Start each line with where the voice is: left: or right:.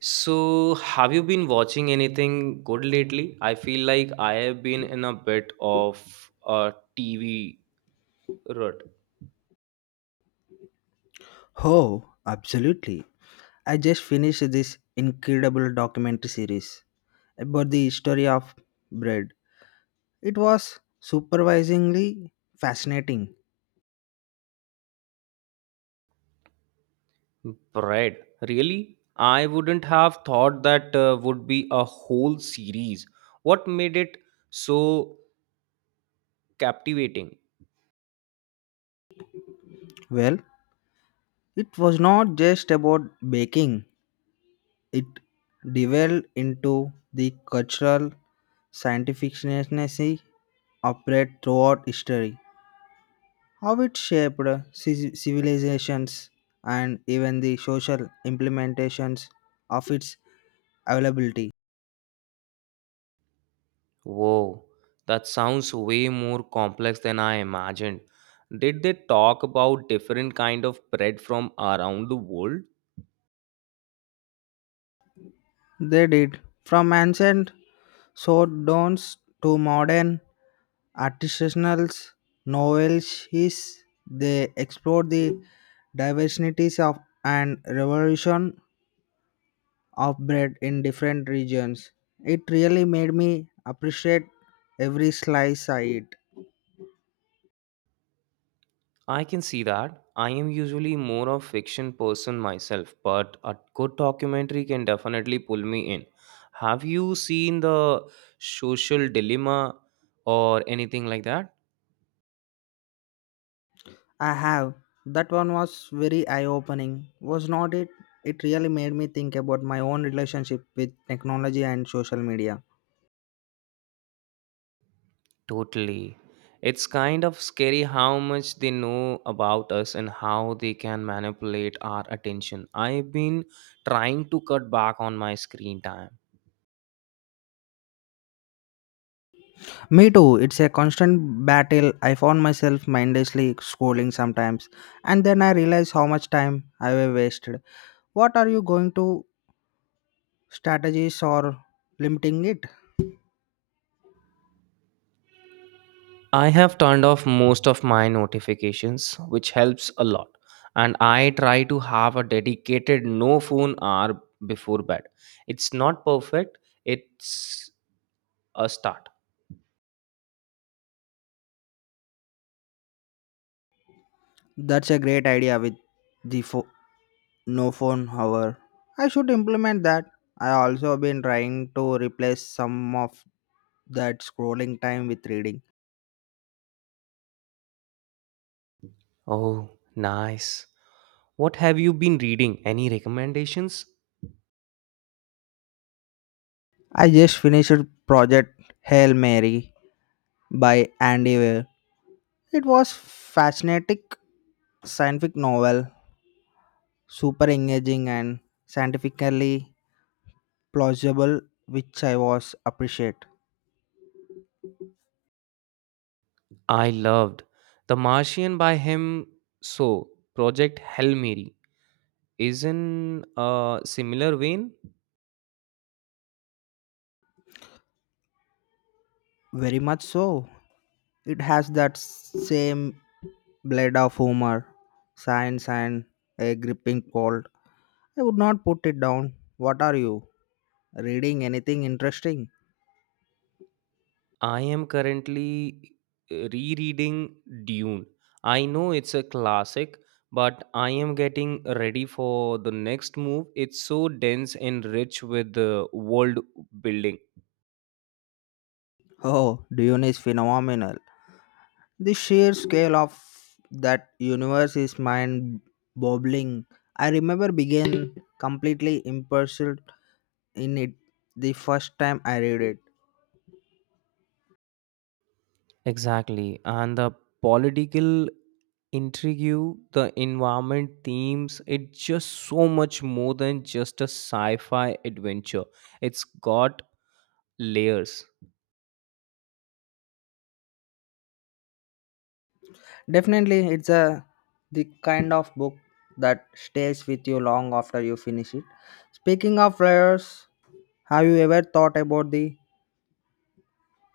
right: So, have you been watching anything good lately? I feel like I have been in a bit of a TV rut.
left: Oh, absolutely. I just finished this incredible documentary series about the history of bread. It was surprisingly fascinating.
right: Bread, really? I wouldn't have thought that would be a whole series. What made it so captivating?
left: Well, it was not just about baking, it delved into the cultural scientific significance of bread throughout history, how it shaped civilizations, and even the social implementations of its availability.
right: Whoa, that sounds way more complex than I imagined. Did they talk about different kind of bread from around the world?
left: They did. From ancient sworddowns to modern artisanal novelties, they explored the diversities of and revolution of bread in different regions. It really made me appreciate every slice I eat.
right: I can see that. I am usually more of fiction person myself, but a good documentary can definitely pull me in. Have you seen the social dilemma or anything like that?
left: I have. That one was very eye opening, was not it? It really made me think about my own relationship with technology and social media.
right: Totally. It's kind of scary how much they know about us and how they can manipulate our attention. I've been trying to cut back on my screen time.
left: Me too, it's a constant battle. I found myself mindlessly scrolling sometimes, and then I realize how much time I've wasted. What are you going to strategies or limiting it?
right: I have turned off most of my notifications, which helps a lot. And I try to have a dedicated no phone hour before bed. It's not perfect, it's a start.
left: That's a great idea with the fo- no phone hour. I should implement that. I also been trying to replace some of that scrolling time with reading.
right: Oh, nice. What have you been reading? Any recommendations?
left: I just finished project Hail Mary by Andy Weir. It was fascinating scientific novel super engaging and scientifically plausible, which I was appreciate
right: I loved The Martian by him. So, Project Hail Mary is in a similar vein.
left: very much. So it has that same blade of humor, science, and a gripping cold. I would not put it down. What are you reading? Anything interesting?
right: I am currently rereading Dune. I know it's a classic, but I am getting ready for the next move. It's so dense and rich with the world building.
left: Oh, Dune is phenomenal. The sheer scale of that universe is mind boggling. I remember being completely immersed in it the first time I read it.
right: Exactly. And the political intrigue, the environment themes, it's just so much more than just a sci fi adventure. It's got layers.
left: Definitely, it's a the kind of book that stays with you long after you finish it. Speaking of layers, have you ever thought about the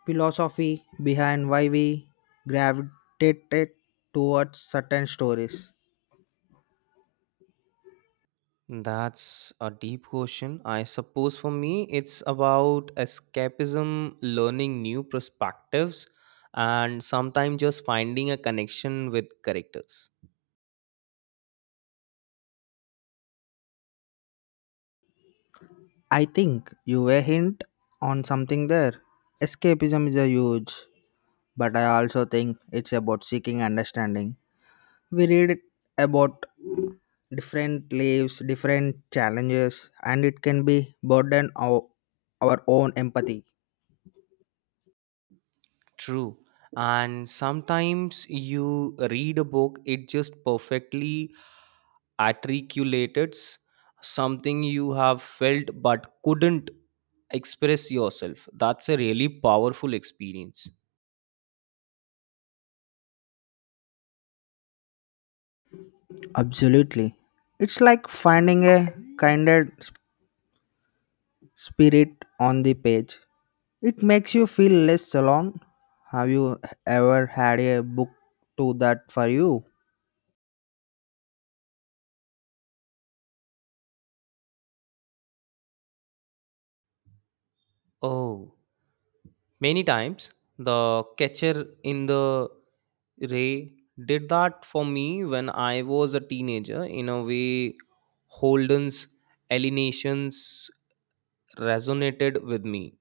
left: philosophy behind why we gravitated towards certain stories?
right: That's a deep question. I suppose for me, it's about escapism, learning new perspectives, and sometimes just finding a connection with characters.
left: I think you were hint on something there. Escapism is a huge, but I also think it's about seeking understanding. We read about different lives, different challenges, and it can be burden of our own empathy.
right: True. And sometimes you read a book, it just perfectly articulates something you have felt but couldn't express yourself. That's a really powerful experience.
left: Absolutely. It's like finding a kinder s- spirit on the page. It makes you feel less alone. Have you ever had a book to that for you?
right: Oh. Many times, the catcher in the ray did that for me when I was a teenager. In a way, Holden's alienations resonated with me.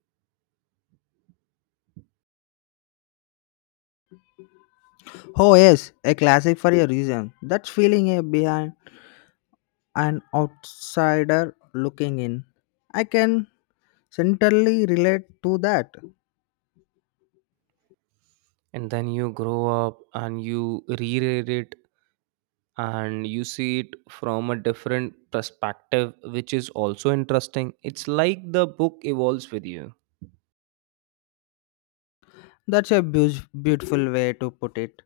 left: Oh yes, a classic for a reason. That feeling a behind an outsider looking in. I can certainly relate to that.
right: And then you grow up and you reread it and you see it from a different perspective, which is also interesting. It's like the book evolves with you.
left: That's a beautiful way to put it.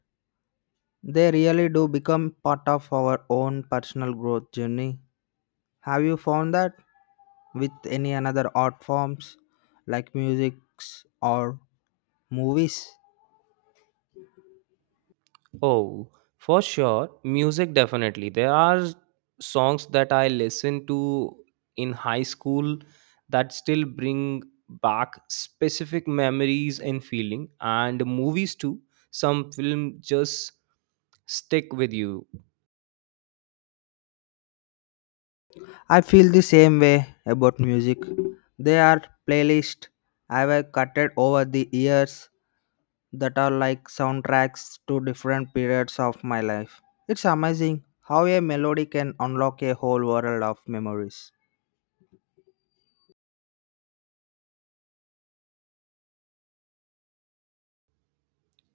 left: They really do become part of our own personal growth journey. Have you found that with any another art forms like music or movies?
right: Oh, for sure. Music definitely. There are songs that I listen to in high school that still bring back specific memories and feeling, and movies too. Some film just stick with you.
left: I feel the same way about music. There are playlists I have cutted over the years that are like soundtracks to different periods of my life. It's amazing how a melody can unlock a whole world of memories.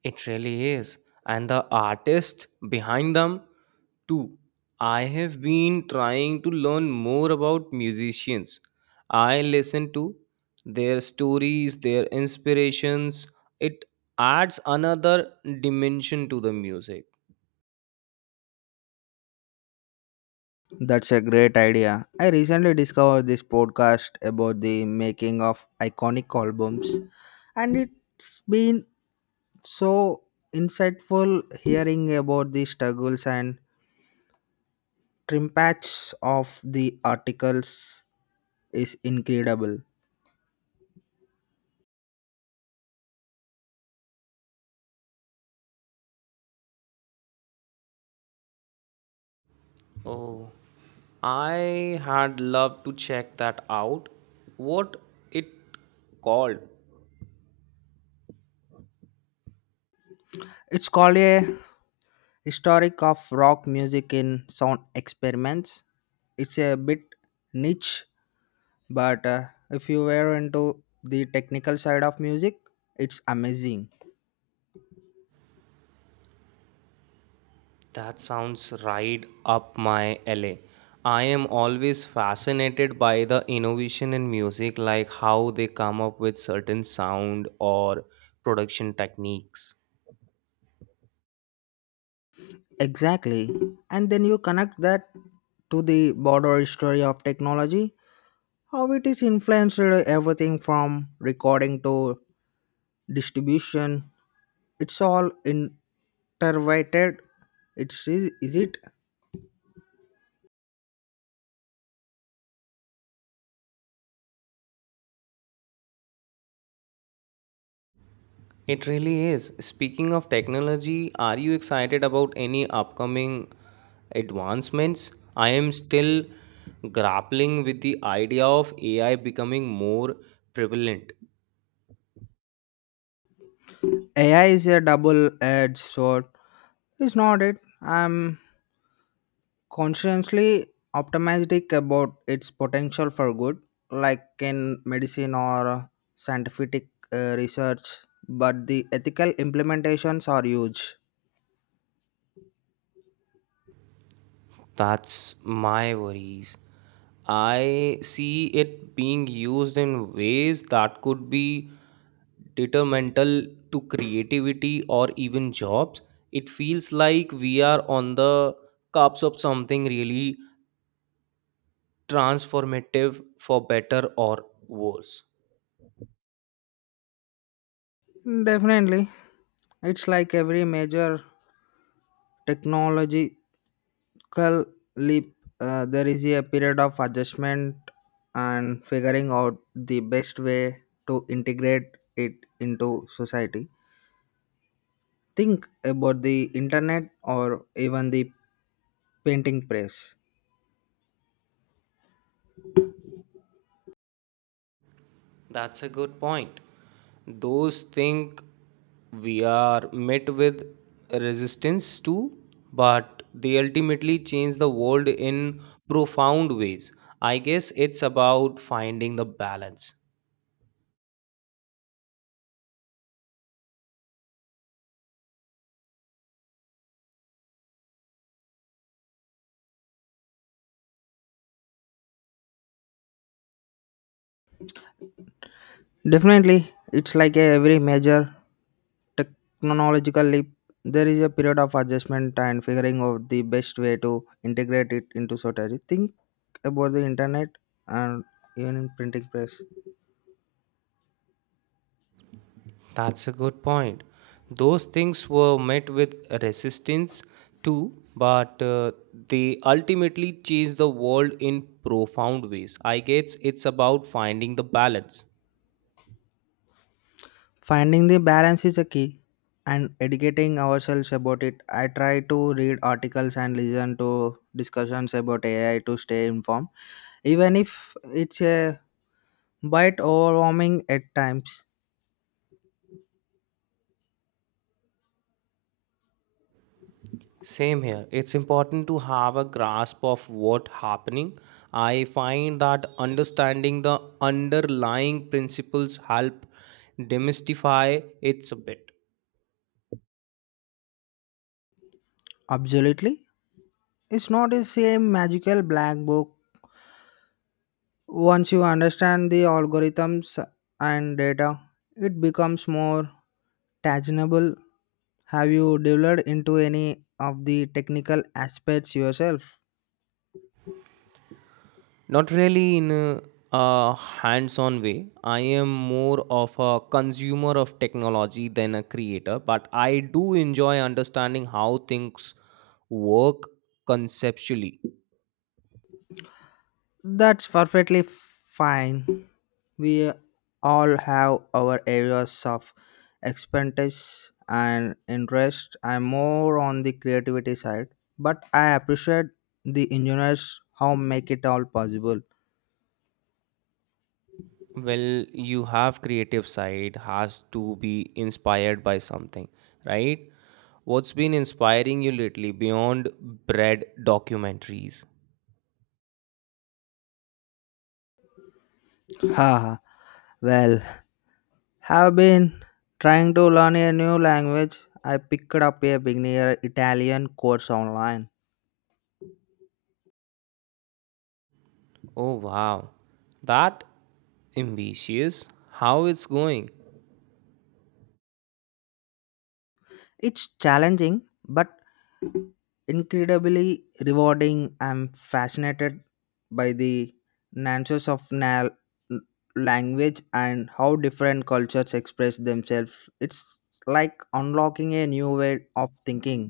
right: It really is. And the artist behind them Two, I have been trying to learn more about musicians. I listen to their stories, their inspirations. It adds another dimension to the music.
left: That's a great idea. I recently discovered this podcast about the making of iconic albums, and it's been so insightful hearing about the struggles and trimpats of the articles is incredible.
right: Oh, I had loved to check that out. What it called?
left: It's called a historic of rock music in sound experiments. It's a bit niche, but if you were into the technical side of music, it's amazing.
right: That sounds right up my alley. I am always fascinated by the innovation in music, like how they come up with certain sound or production techniques.
left: Exactly. And then you connect that to the broader history of technology, how it is influenced everything from recording to distribution. It's all interrelated. It's is it
right: It really is. Speaking of technology, are you excited about any upcoming advancements? I am still grappling with the idea of AI becoming more prevalent.
left: AI is a double-edged sword. It's not it. I'm consciously optimistic about its potential for good, like in medicine or scientific research. But the ethical implementations are huge.
right: That's my worries. I see it being used in ways that could be detrimental to creativity or even jobs. It feels like we are on the cusp of something really transformative for better or worse.
left: Definitely. It's like every major technological leap, there is a period of adjustment and figuring out the best way to integrate it into society. Think about the internet or even the painting press.
right: That's a good point. Those think we are met with resistance too, but they ultimately change the world in profound ways. I guess it's about finding the balance.
left: Definitely, it's like a every major technological leap. There is a period of adjustment and figuring out the best way to integrate it into society. Think about the internet and even in printing press
right: That's a good point. Those things were met with resistance too, but they ultimately change the world in profound ways. I guess it's about finding the balance.
left: finding the balance is a key and educating ourselves about it. I try to read articles and listen to discussions about AI to stay informed even if it's a bit overwhelming at times.
right: Same here. It's important to have a grasp of what happening. I find that understanding the underlying principles help demystify it's a bit.
left: Absolutely, it's not the same magical black book. Once you understand the algorithms and data it becomes more tangible. Have you delved into any of the technical aspects yourself?
right: Not really in a hands-on way. I am more of a consumer of technology than a creator, but I do enjoy understanding how things work conceptually.
left: That's perfectly fine. We all have our areas of expertise and interest. I'm more on the creativity side, but I appreciate the engineers how make it all possible.
right: Well, you have creative side has to be inspired by something, right? What's been inspiring you lately beyond bread documentaries?
left: Haha, well, have been trying to learn a new language. I picked up a beginner Italian course online.
right: Oh, wow, that ambitious, how it's going?
left: It's challenging, but incredibly rewarding. I'm fascinated by the nuances of language and how different cultures express themselves. It's like unlocking a new way of thinking.